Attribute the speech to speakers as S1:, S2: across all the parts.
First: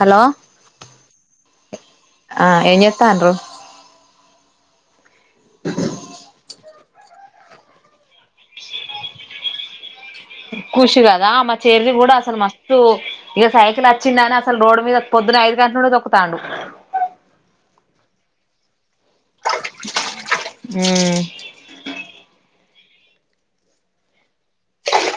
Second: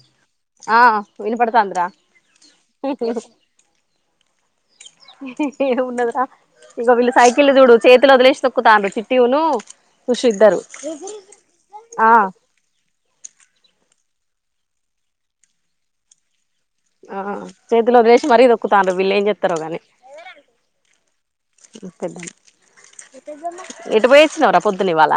S1: Hello
S2: ఆ వినపడుతాందిరా
S1: ఆ ఏమిచేస్తాండ్రు?
S2: ఇహి హి ఏం ఉన్నది రా? ఇగో వీళ్ళు సైకిల్ చూడు చేతులు వదిలేసి తొక్కుతాండ్రు చిట్టీను
S1: ఖుషి కదా మా చెర్రీ
S2: ఆ
S1: కూడా అసలు మస్తు ఇగ సైకిల్ అచ్చిందని అసలు రోడ్డు మీద పొద్దున ఐదు గంటల నుండి తొక్కుతాండు.
S2: ఆ చేతులో వదిలేసి మరి తొక్కుత తాండ్లు వీళ్లు ఏం చేతారో గానీ
S1: మ్మ్
S2: ఎటు పోయిచ్చినవరా పొద్దున్న ఇవాళ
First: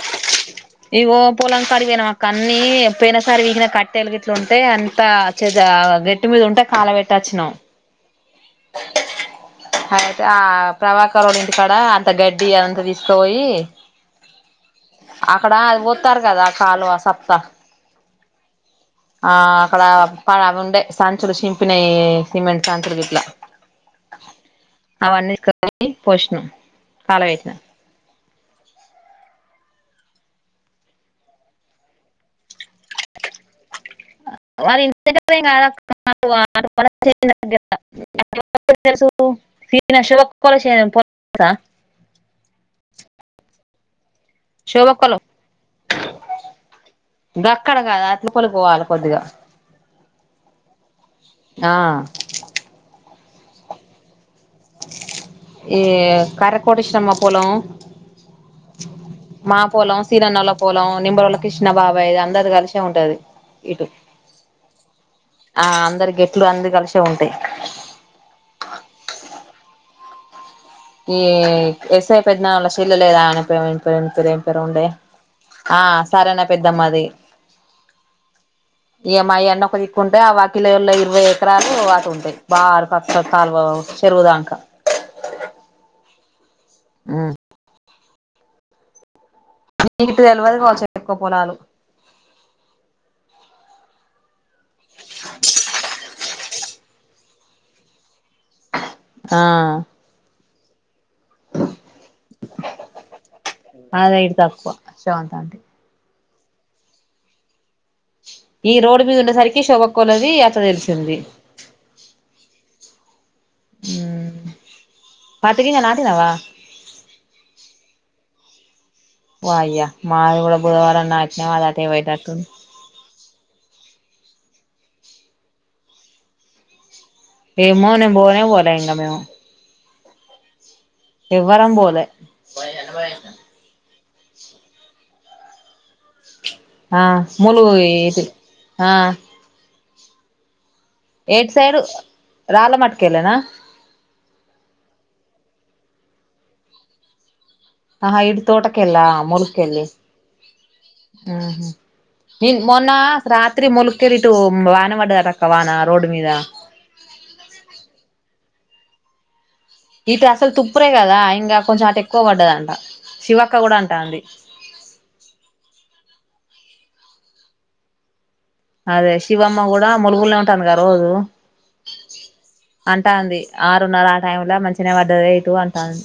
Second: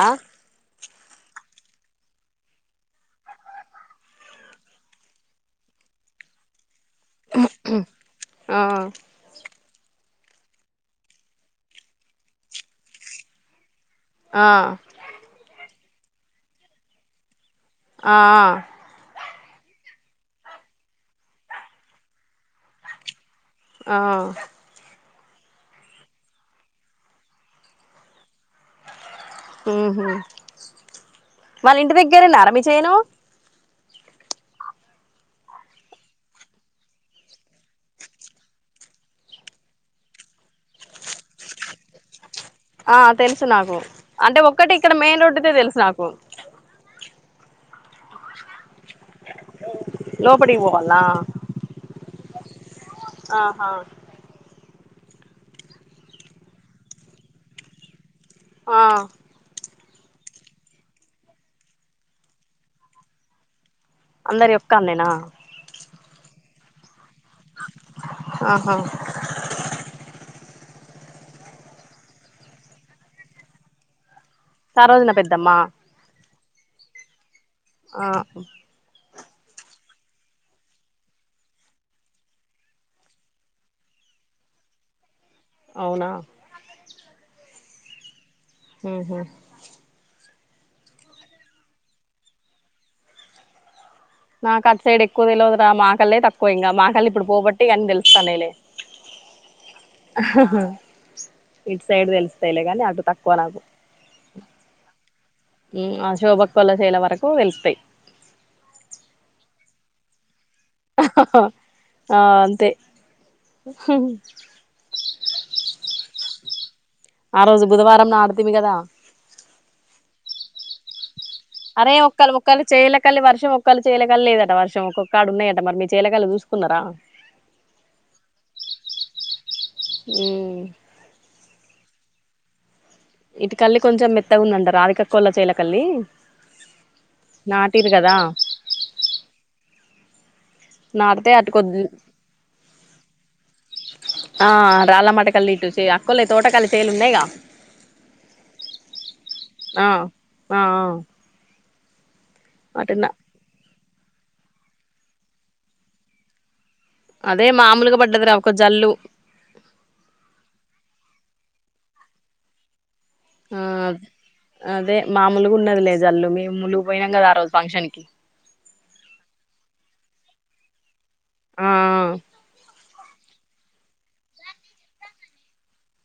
S1: ఇగో పోలం కాడికి పోయినం అ కన్నీ పోయిన సారి పికిన కట్టేలు గిట్లు ఉంటే అంత చ గట్టి మీద ఉంటే కాలవెట్టాచ్చినము
S2: ఆ
S1: అయితే ఆ ప్రవాకరోల్ల ఇంటికాడ అంత గడ్డి అదంత తీసుకపోయి
S2: ఆ
S1: అక్కడ అది పోత్తరు కదా కాలువ ఆ సత్తా
S2: ఆ ఆ
S1: ఆ అక్కడ అవి ఉండే సంచులు చింపినాయి సిమెంట్ సంచులు గిట్ల
S2: ఆ
S1: అవన్నీ తీసుకపోయి పోశినం కాల పెట్టిన
S2: ఉమ్ హు వాళ్ళ ఇంటి దగ్గరే నారా మీ చేను
S1: వాళ్ళ ఇంటి దగ్గరది ఏం కాదక్క వల్ల చేను దగ్గర చేను [unintelligible]
S2: ఆ తెలుసు నాకు అంటే ఒక్కటి ఇక్కడ
S1: శివక్కలు
S2: మెయిన్ రోడ్డుతే తెలుసు నాకు
S1: గక్కడ కాదు అట్ లోపలికి పోవాలి కొద్దిగా
S2: లోపటికీ పోవల
S1: ఆ
S2: ఆహా
S1: ఏ కర్రె కోడిచ్చినమ్మా పొలం
S2: ఆ
S1: పోలం సినన్నల్ల పొలం నింబరుల కృష్ణ బాబాయి ది అందరిది కలిసే ఉంటది. ఇటు
S2: అందరి యొక్క అన్నేనా
S1: ఆ అందరి గెట్లు అన్ని కలిసే ఉంటాయి.
S2: ఆహా
S1: ఈ ఎస్ఐ పెద్దనాన్న వోలె సెల్లే లేదా ఆమె పేరు ఏం పే రో ఉండే
S2: సరోజన పెద్దమ్మ
S1: ఆ సరేనా పెద్దమ్మాది
S2: ఆ
S1: ఇగ మాయి అన్ని ఒక దిక్కుంటాయి ఆ వాకిలల్లో ఇరవై ఎకరాలు అటు ఉంటాయి బా అటు కాలువ చెరువుదాంకా
S2: అవునా
S1: ఆ
S2: ఉహు
S1: నీకు ఇటు తెలివది కావచ్చు ఎక్కువ పొలాలు
S2: నాకు అటు సైడ్ ఎక్కువ తెలువదు రా మాకళ్లేే తక్కువ ఇంకా మాకల్లే ఇప్పుడు పోబట్టి అని తెలుసు తెలుస్తాన్నయి లే
S1: ఆ
S2: ఇటు సైడ్ తెలుస్తాయిలే కానీ అటు తక్కువ నాకు
S1: అంతా అంతే
S2: శోభక్క కొల చేల వరకు వెలుస్తాయి.
S1: ఈ రోడ్డు మీద ఉండే సరికి శోబొక్కలది త్త తెలిసింది
S2: ఆ అంతే
S1: పత్తి గింజలు నాటినవా
S2: ఆ రోజు బుధవారం నాడుతిమి కదా
S1: ఓ అయ్యా మాది కూడా బుధవారం నా
S2: అరే ఒక్కలు మొక్కలు చేయలే ఒక్కలి వర్షం ఒక్కళ్ళీ చెలకల లేదట వర్షం ఒక్కొకడ ఉన్నాయట మరి మీ చేలకల చూసుకున్నర
S1: ఎమ్మో నేను బోనే వోలె ఇంగా మేము
S2: ఉ
S1: ఎవ్వరం బోలే
S2: ఇటుకల్లి కొంచెం మెత్తగున్నంట రాధికక్కోళ్ళ చెలకల్లి
S1: ఆ ముూలు ఎతు ఆ
S2: నాడితే
S1: ఎటు సైడు
S2: అటుకొద్దు
S1: రాళ్ళ మట్టుకెళ్ళేనా
S2: ఆ రాల మాట కల్లి ఇటు చే అక్కోలై తోటకాల చేలు ఉన్నాయిగా
S1: ఆహా ఇడు తోటకెల్లా ములుకెల్లి
S2: ఆ ఆ
S1: ఆహా నిం మొన్న
S2: అటున్న
S1: రాత్రి ములుకు కెరిటు వాన పడ్డదక్క వానా రోడ్డు మీద
S2: అదే మామూలుగా పడ్డది రా ఒక జల్లు
S1: ఇటు అసలు తుప్పురే కదా ఇంకా కొంచెం అటు ఎక్కువ పడ్డదంట శివక్క
S2: ఆ
S1: కూడా అంటాంది
S2: అదే మామూలుగా ఉన్నది లే జల్లు మీ ములుగు పోయినాం కదా ఆ రోజు ఫంక్షన్ కి
S1: అదే శివమ్మ కూడా ములుగుల్నే ఉంటాంది కద రోజు
S2: ఆ
S1: అంటాంది ఆరున్నార ఆ టైంలా మంచినే వడ్డదే ఇటు అంటంది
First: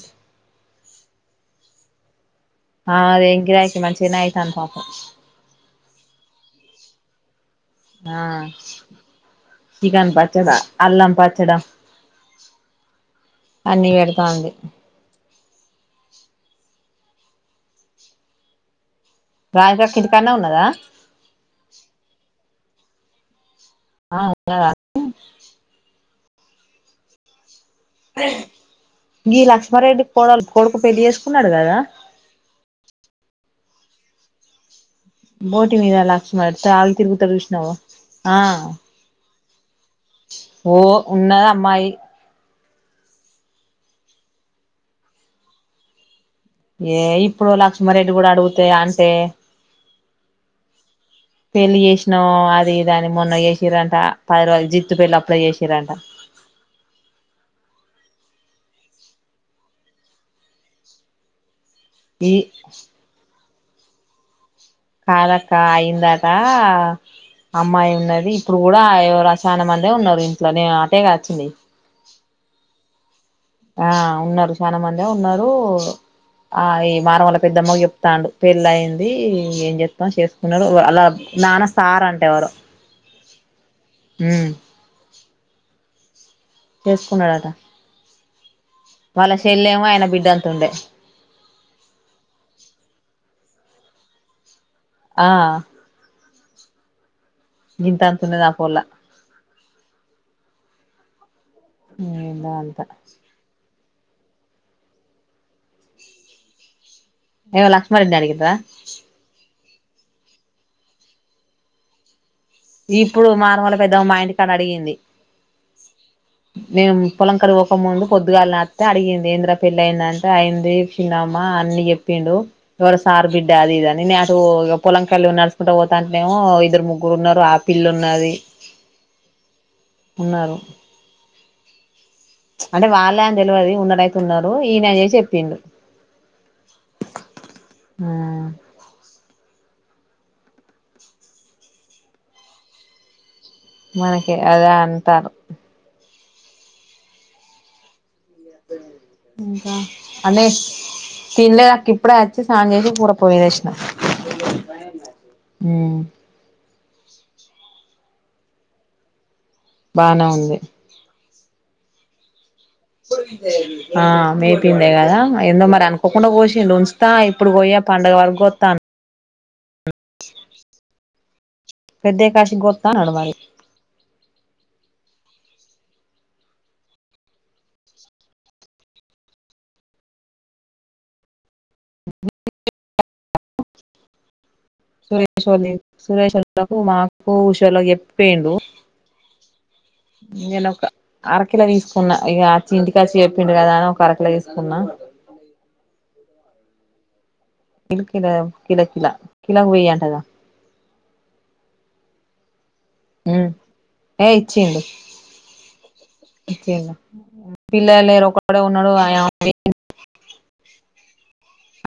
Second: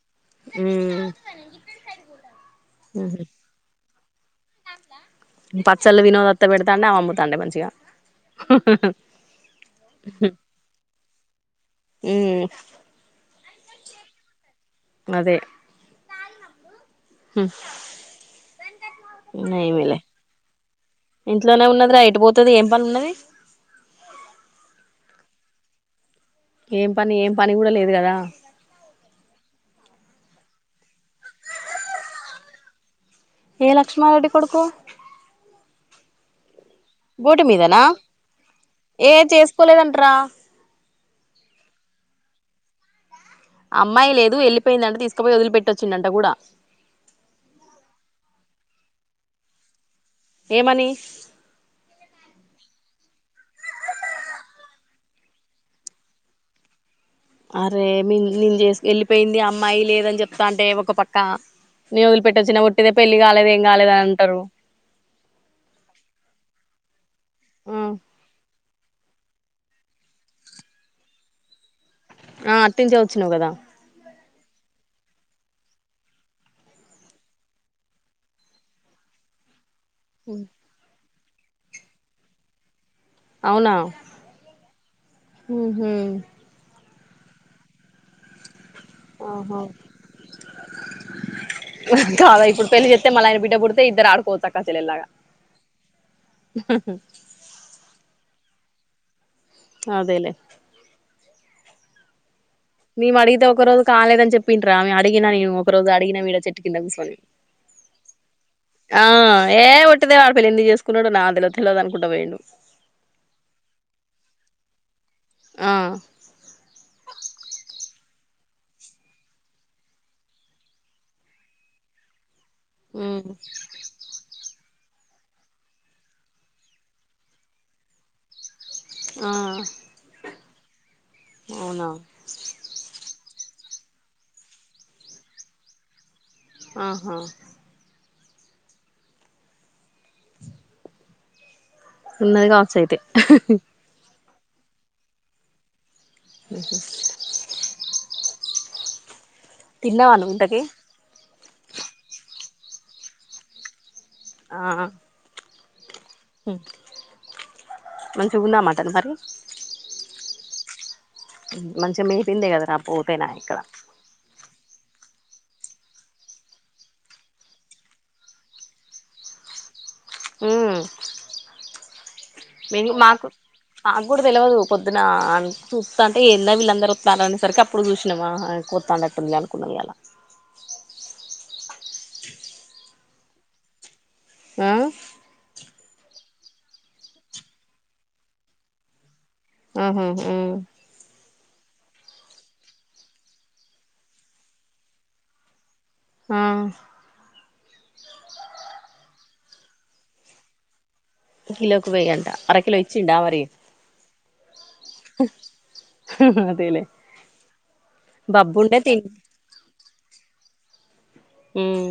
S2: ఉమ్
S1: ఆ
S2: ఉహు
S1: అదేం గిరాకీ మంచిగానే అయితంది పాపం
S2: చల్లు వినోదత్త పెడుతాండే ఆమే అమ్ముతాండే మంచిగా
S1: ఆ చికెన్ పచ్చడా అల్లం పచ్చడ
S2: [inaudible]
S1: అన్నీ పెడుతంది
S2: అది హ ఉన్న
S1: రాధికక్క
S2: ఏమీలే
S1: ఇంటికాన్నే ఉన్నదా
S2: ఇంట్లోనే ఉన్నది రా ఎటు పోతది ఏం పని ఉన్నది
S1: ఆ ఉన్నదా
S2: ఏం పని ఏం పని కూడా లేదు కదా
S1: గి లక్ష్మ రెడ్డి కోడలు కోడుకు పెళ్లి చేసుకున్నాడు కదా
S2: ఏ లక్ష్మరెడ్డి కొడుకు
S1: బోటి మీద లక్ష్మా రెడ్డి త్రాగి తిరుగుతాడు
S2: బోటి
S1: చూసినవా
S2: కొలేదంట్ర
S1: ఉన్నది అమ్మాయి
S2: అమ్మాయి లేదు వెళ్ళిపోయిందంట తీసుకపోయి వదిలిపెట్టొచ్చిండంట కూడా
S1: ఏ ఇప్పుడు లక్ష్మ రెడ్డి కూడా అడుగుతే అంటే
S2: ఏమని
S1: పెళ్లి చేసినవ్ అది దాని మొన్న చేసిరంట పది రోజుల జిత్తు పెళ్ళి అప్పుడే చేసిరంట
S2: అరే మేము నిన్ చేసి వెళ్ళిపోయింది అమ్మాయి లేదని చెప్తా అంటే ఒక పక్క నేను వదిలి
S1: ఈ
S2: పెట్టోచ్చినా ఒట్టిదే పెళ్లి కాలేదు ఏం కాలేదు అంటరు
S1: కాదక్క అయిందాట అమ్మాయి ఉన్నది ఇప్పుడు కూడా ఎవరసాయన మందే ఉన్నారు ఇంట్లో నేను అటేగా వచ్చింది.
S2: ఆ అటునుంచే వచ్చినవ్ కదా
S1: ఉన్నరు చాలా మంది ఉన్నారు. ఆ ఈ మన వల్ల పెద్దమ్మ కు చెప్తాండు పెళ్లి అయింది. ఏం చెప్ మొత్తం చేసుకున్నారు అలా నానా సార్ అంటే ఎవరో
S2: అవునా
S1: ఉమ్
S2: ఉహు
S1: చేసుకున్నాడట వాళ్ళ
S2: ఆహ
S1: చెల్లేమో ఆయన బిడ్డంత ఉండే
S2: కాదా ఇప్పుడు పెళ్లి చెత్తే మళ్ళా ఆయన బిడ్డ పుడుతు ఇద్దరు ఆడుకోచ్చు అక్కాచెల్లెలాగా
S1: ఆ జింతా తన్నదా పోలే
S2: అదేలే
S1: ఉ
S2: నేము అడిగితే ఒక రోజు కాలేద అని చెప్పింట్రా. ఆమె అడిగిన నేను ఒక రోజు అడిగినా మీడ చెట్టుకింద కూసొని.
S1: ఏయవో లక్ష్మ రెడ్ని అడిగిర
S2: ఏ ఒట్టిదే వాడు పెళ్ళ ఎన్ని చేసుకున్నాడో నా తెలివదు తెల్వదు అనుకుంట పోయిండు.
S1: ఇప్పుడు మాన వల్ల పెద్ద మా ఇంటి కాన్నా అడిగింది.
S2: ఆ
S1: మేం పొలంకరు ఒ ఒక ముందు పొద్దుగాలని వత్తె అడిగింది. ఏందిరా పెళ్లి అయింది. అంటే అయింది చిన్నమ్మా అన్ని చెప్పిండు. ఇవరు సార్ బిడ్డ అది ఇదాని అటు పొలంకల్ నడుస్కుంట పోతాంటనేవో ఇద్దరు ముగ్గురు ఉన్నరు. పిల్లున్నది
S2: ఆ
S1: న్నారు
S2: అవునా
S1: అంటే వాళ్ళే అని తెల్వదు. ఉన్నడైతే ఉన్నారు ఈనని చేసి చెప్పిండు.
S2: ఆహా
S1: ఆ
S2: ఉన్నది కావచ్చు అయితే
S1: అనకే అదే అంతారు
S2: అ
S1: ఇంకా
S2: నువ్వు
S1: అనేష్
S2: ఇంతకీ
S1: తిన్లేదు అక్క ఇప్పుడే వచ్చి స్నానం చేసి కూర పోయ్యి మీదేసిన
S2: ఆ
S1: ఉ
S2: మంచిగుందా మటన్ మరి
S1: బానే ఉంది
S2: మంచిగా మీ పింది కదా
S1: ఆ మీ చెప్పిందే కదా ఏందో మరి అనుకోకుండా పోసిండు ఉంచుతా ఇప్పుడు పోయా పండుగ వరకు వత్తా
S2: ఉ
S1: పెద్ద కాశికి
S2: మీ
S1: కోత్తా అన్నాడు
S2: మాకు
S1: మరి
S2: మాగ్గూడా తెల్వదు పొద్దు అ చూస్తా అంటే ఏందో వీళ్ళందరూ వత్తాన్నారు. అనేసరికి అప్పుడు చూసినామా కొత్తానట్టు అనుకున్నాం ఇయాల. [inaudible] ఆ
S1: సరే సోలే సురేష్ అకు మాకు ఉషలో చెప్పిపోయిండు
S2: ఆహ ఉ
S1: నేను ఒక అరకిలో తీసుకున్నా ఇకచ్చి ఇంటికాచ్చి చెప్పిండు కదా అని ఒక అరకిలో తీసుకున్నా.
S2: ఆ
S1: ఇల్ కిలా కిలకిల కిలా వెయ్యి అంటగా
S2: కిలోకి వెయ్యంట అర కిలో ఇచ్చిండా మరీ
S1: ఉమ్ పిల్లల్లేరు ఒక్కడే
S2: బబ్బుండే
S1: ఉన్నడు [inaudible]
S2: తిన్
S1: [inaudible] [inaudible]
S2: ఉమ్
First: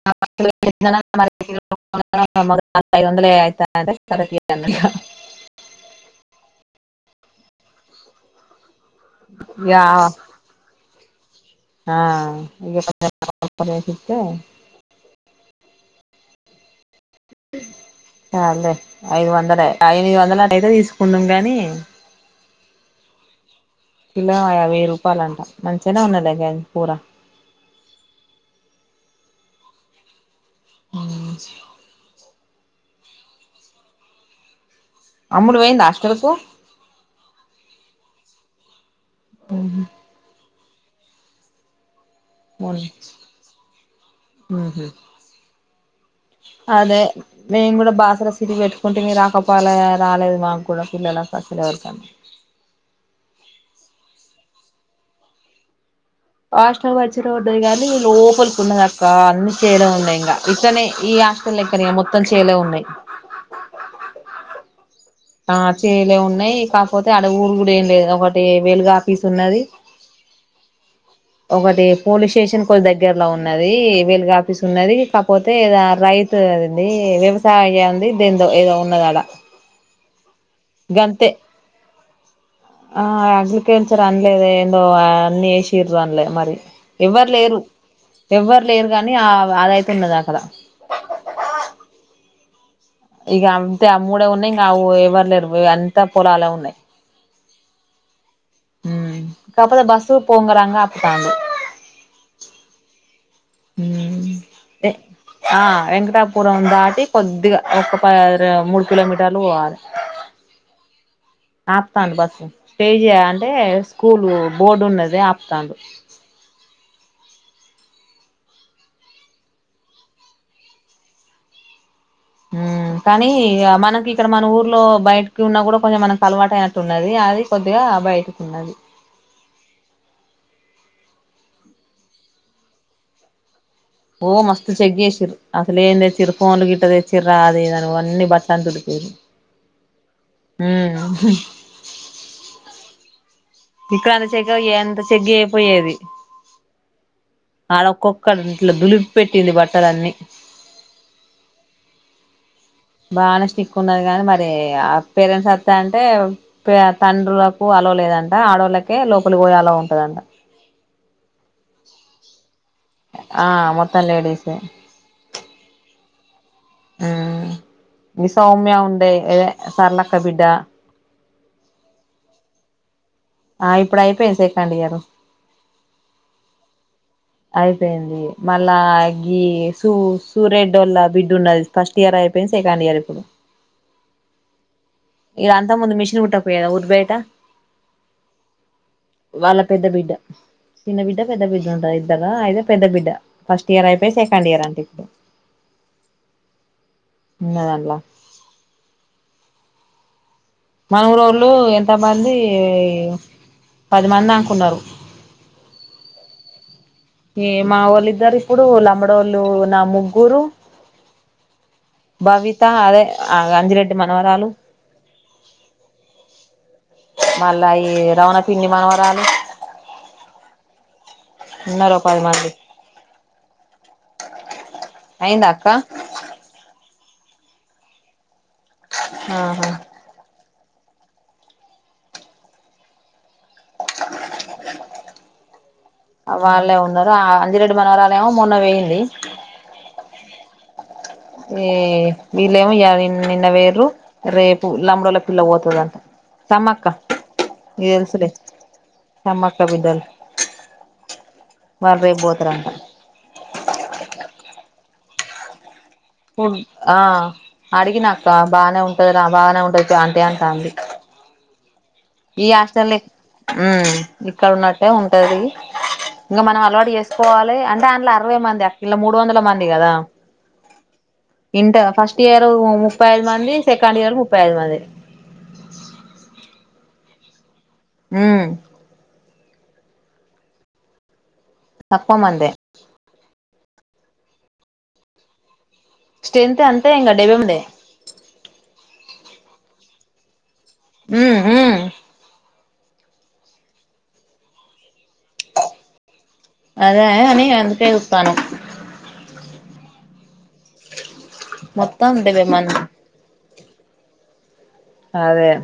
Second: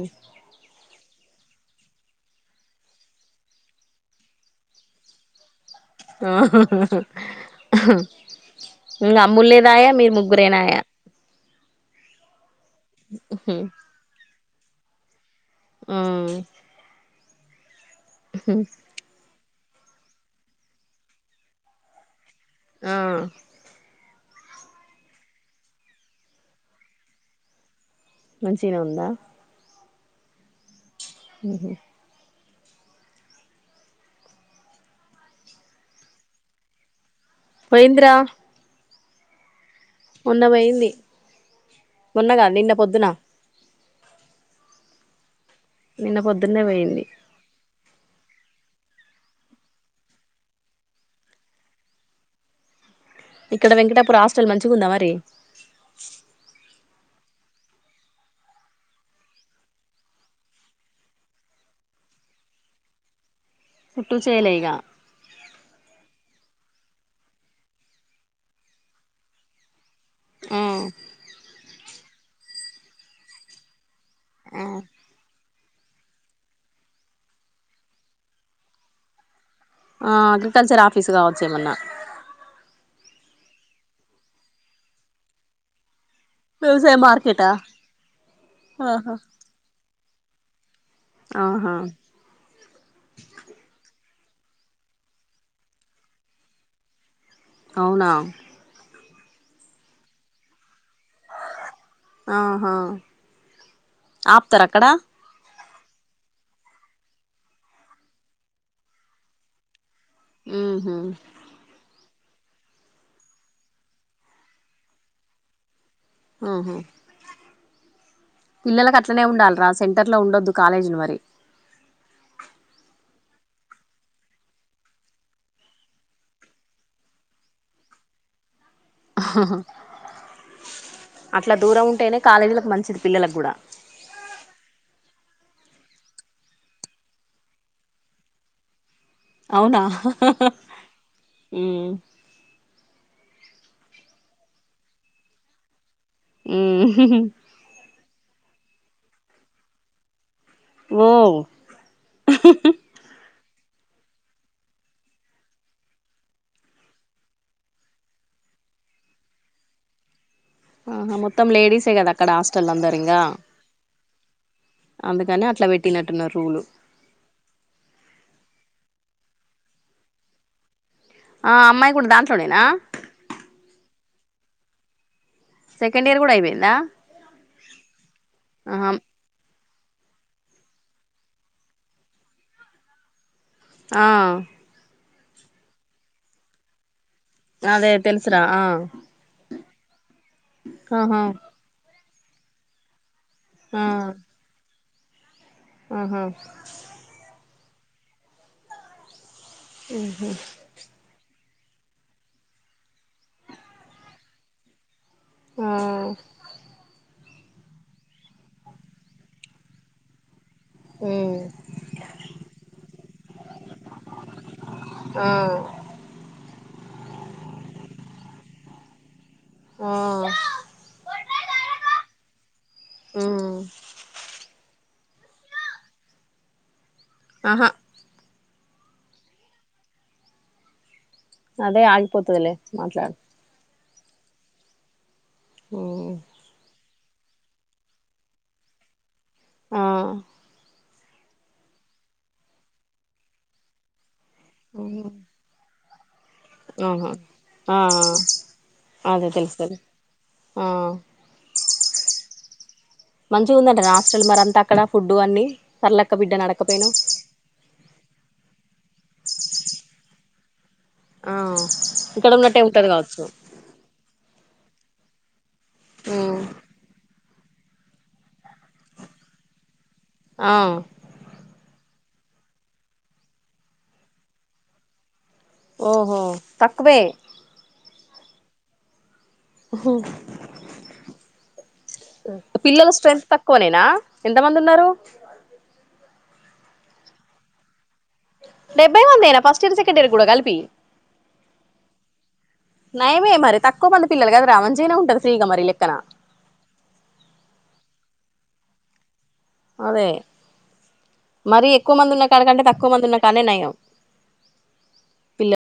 S1: ఐదొందలే అయితా అంటే సరే తీ [unintelligible]
S2: ఆ ఇంగ అమ్ముల్
S1: ఇగ
S2: లేదాయే మీరు ముగ్గురేనాయా
S1: ఆ ఇగ
S2: ఉమ్
S1: [unintelligible]
S2: ఊమ్
S1: ఆల్లే ఐదు వంద ఐనిది వందలు అయితే తీసుకున్నం గానీ
S2: ఆ
S1: కిలా యాభై రూపాలంట మంచిగనే ఉన్నది గాని కూర
S2: మంచిగనే ఉందా ఉహు
S1: అమ్ములు వొయింద హాస్టలుకు
S2: పొయింద్రా
S1: ఊహు
S2: ఉన్న వొయింది మొన్నగా నిన్న పొద్దున
S1: ఊహు
S2: నిన్న పొద్దున్నే
S1: అదే
S2: పోయింది
S1: మేన్ గుడా బాసర సిరి వెట్టుకుంటిమి రాకపోలే రాలేదు మా గూడా పిల్లలక్ అసలే ఎవరికన్నా
S2: ఇక్కడ వెంకటాపూర హాస్టల్ మంచిగుందా మరి
S1: ఆస్టల్ మంచినే ఉన్నది గానీ లోపలికి ఉన్నదక్కా అన్ని చేలే ఉన్నాయి ఇంగ ఇట్టనే ఈ ఆశ్టల్ లెక్కనే మొత్తం చేలే ఉన్నయ్
S2: పుట్టూ చేలే ఇగా
S1: ఆ చేలే ఉన్నయ్ కాపోతే ఆడ ఊరు గూడా ఏం లేదు ఒకటి వెలుగు ఆపీస్ ఉన్నది
S2: ఆ
S1: ఒకటీ పోలీస్ స్టేషన్ కొ దగ్గరలో ఉన్నదీ వేలుగు ఆపీస్ ఉన్నదీ కాపోతె తేరా రైతు అదుందీ వ్యవసాయం ది దేందో ఉన్నదాడ
S2: ఆ అగ్రికల్చర్ ఆఫీసు గావచ్చు ఏమన్న
S1: ఆ అగ్రికల్చర్ అన్లేదు ఏందో అన్ని ఏసిరు అన్లే మరి
S2: వ్యవసాయ
S1: ఎవ్వరు
S2: మార్కెటా
S1: లేరు ఎవ్వరు లేరు గానీ
S2: ఆహా
S1: ఆవ్ అదైతే ఉన్నది అక్కడ
S2: ఆహా
S1: ఇగ అంతే ఆ మూడే ఉన్నయ్ ఇంగవ్ ఎవరు లేరు అంత పొలాలే ఉన్నయ్
S2: అవునా
S1: కాపోతే బస్సు పోంగ రాంగ ఆపుతాండు
S2: ఆహా
S1: హ్మ్
S2: ఆపుతరా అక్కడ
S1: ఆ వెంకటాపురం దాటి కొద్దిగ ఒక్క పారా మూడు కిలోమీటర్లు వోవాలె
S2: ఊహు
S1: తాండు బస్సు తేజి అంటే స్కూల్ బోర్డు ఉన్నది ఆపుతాండు
S2: ఆహ పిల్లలలకు అట్లనే ఉండాల్రా సెంటర్లో ఉండొద్దు కాలేజిలు మరి
S1: హ్మ్ కానీ ఇ ఆ మనకి ఇక్కడ మన ఊర్లో బయటకి ఉన్న గూడా కొంచెం మనకు అలవాటు అయినట్టు ఉన్నది అది కొద్దిగా ఆ బయటకు ఉన్నది
S2: ఉ హు అట్లా దూరం ఉంటేనే కాలేజీలకు మంచిది పిల్లలకు కూడా
S1: ఓ మస్తు చెక్ చేసిర్రు అసలే ఏం తెచ్చారు ఫోన్లు గిట్ట తెచ్చిండ్రా అది ఇది అన్నీ బట్టలు దులిపిండ్రు
S2: ఉ
S1: ఇక్కడ అంత చెకప్ అక్కడ ఎంత చెకప్ చెయ్యకపోయేది
S2: ఉ హు
S1: అక్కడ ఇంట్లో దులిపి పెట్టింది బట్టలన్నీ
S2: ఓ
S1: బానే స్టిక్ ఉన్నది కాని మరి ఆ పేరెంట్స్ అత్తా అంటే తండ్రులకు ఆలో లేదంట ఆడోళ్ళకే లోపలి పోయే ఆలో ఉంటదంట
S2: ఆహా మొత్తం లేడీసే కదా అక్కడ హాస్టల్ అందరు ఇంగా
S1: ఆ మొత్తం లేడీసే
S2: అందుకని అట్లా పెట్టినట్టున్నారు రులు
S1: మీ సౌమ్య ఉండే అదే సరళక్క బిడ్డ
S2: ఆ అమ్మాయి కూడా దాంట్లోనేనా
S1: ఆ ఇప్పుడు అయిపోయింది సెకండ్ ఇయర్
S2: సెకండ్ ఇయర్ కూడా అయిపోయిందా
S1: అయిపోయింది మళ్ళా
S2: ఆహా
S1: గీ సూ సూరెడోల్ల బిడ్డ ఉన్నది ఫస్ట్ ఇయర్ అయిపోయింది సెకండ్ ఇయర్ ఇప్పుడు
S2: ఆ
S1: ఈడ అంతకుముందు మిషిన్ కుట్టకపోయేదా ఊరి బయట
S2: అదే తెలుసురా ఆ
S1: వాళ్ళ పెద్ద బిడ్డ చిన్న బిడ్డ
S2: ఆహా
S1: పెద్ద బిడ్డ ఉంటది ఇక్కడ అయితే పెద్ద బిడ్డ ఫస్ట్
S2: ఆ
S1: ఇయర్ అయిపోయి సెకండ్ ఇయర్ అంట ఇప్పుడు
S2: ఆహా
S1: ఉన్నదల్లా
S2: ఉహు
S1: మన ఊరోళ్ళు ఎంత మంది పది మంది అనుకున్నారు
S2: ఆ
S1: ఏ మా వోళ్ళిద్దరిప్పుడు ఇప్పుడు లంబడోళ్లు వాళ్ళు నా ముగ్గురు
S2: ఉమ్
S1: భవిత అదే ఆ అంజిరెడ్డి మనవరాలు
S2: అబ్బా
S1: మళ్ళా ఈ రవణ పిన్ని మనవరాలు
S2: ఆ
S1: ఉన్నారు ఓ పది మంది
S2: ఉ
S1: అయిందా అక్క
S2: ఆహా
S1: ఆహా
S2: అదే ఆగిపోతదిలే మాట్లాడు ఉమ్
S1: అ వాళ్ళే ఉన్నా ఉన్నరు ఆ అంజిరెడ్డి మనవరాలు ఏమో మొన్న పోయింది
S2: ఆ
S1: ఏ వీళ్ళేమో ఈయాల్ నిన్న పోయిండ్రు రేపు లంబాడోళ్ళ పిల్ల పోతదట
S2: అవున ఆ
S1: తెలుసులే
S2: ఆ అదే
S1: సమ్మక్క
S2: తెలుస్తాది
S1: బిడ్డలు
S2: ఆ
S1: వాళ్ళు రేపు పోతారంట
S2: మంచిగా ఉందంటాన హాస్టల్ మరి అంతా అక్కడ ఫుడ్డు అన్నీ
S1: ఆ అడిగినా అక్క బానే ఉంటాది రా బాగానే ఉంటాది అంతే అంటాంది
S2: అవ్
S1: ఈ హాస్టల్ ఏ ఇక్కడ ఉన్నట్టే ఉంటాది
S2: ఉమ్
S1: ఇంకా మనం అలవాటు చేసు పోవాలి అంటే అందులో అరవై మంది ఆ మూడు వందల మంది కదా
S2: ఆ
S1: ఇంటర్ ఫ ఫస్ట్ ఇయర్ ముప్పై ఐదు మంది సెకండ్ ఇయర్ ముప్పై ఐదు మంది
S2: ఓహో తక్కువే
S1: మ్మ్ తక్కువ మందే
S2: పిల్లల స్ట్రెంత్ ఎంత కోనేనా ఎంతమంది ఉన్నారు
S1: స్ట్రైంత్ అంతే ఇంకా డేబ్బె మూడే
S2: డెబ్బై మందేనా ఫస్ట్ ఇయర్ సెకండ్ ఇయర్ కూడా కలిపి
S1: మ్మ్ హ్మ్
S2: నాయమే మరి తక్కువ మంది పిల్లలు కదా రా మంచిగానే ఉంటాది ఫ్రీ గా ఉంటాది మరి లెక్కన
S1: అదే అని అందుకే చూత్తాన్నం
S2: అదే మరి ఎక్కువ మంది
S1: మొత్తం డెబ్బై
S2: ఉన్నకాడికంటే తక్కువ మంది ఉన్న కానే నయం
S1: అదే
S2: పిల్లలు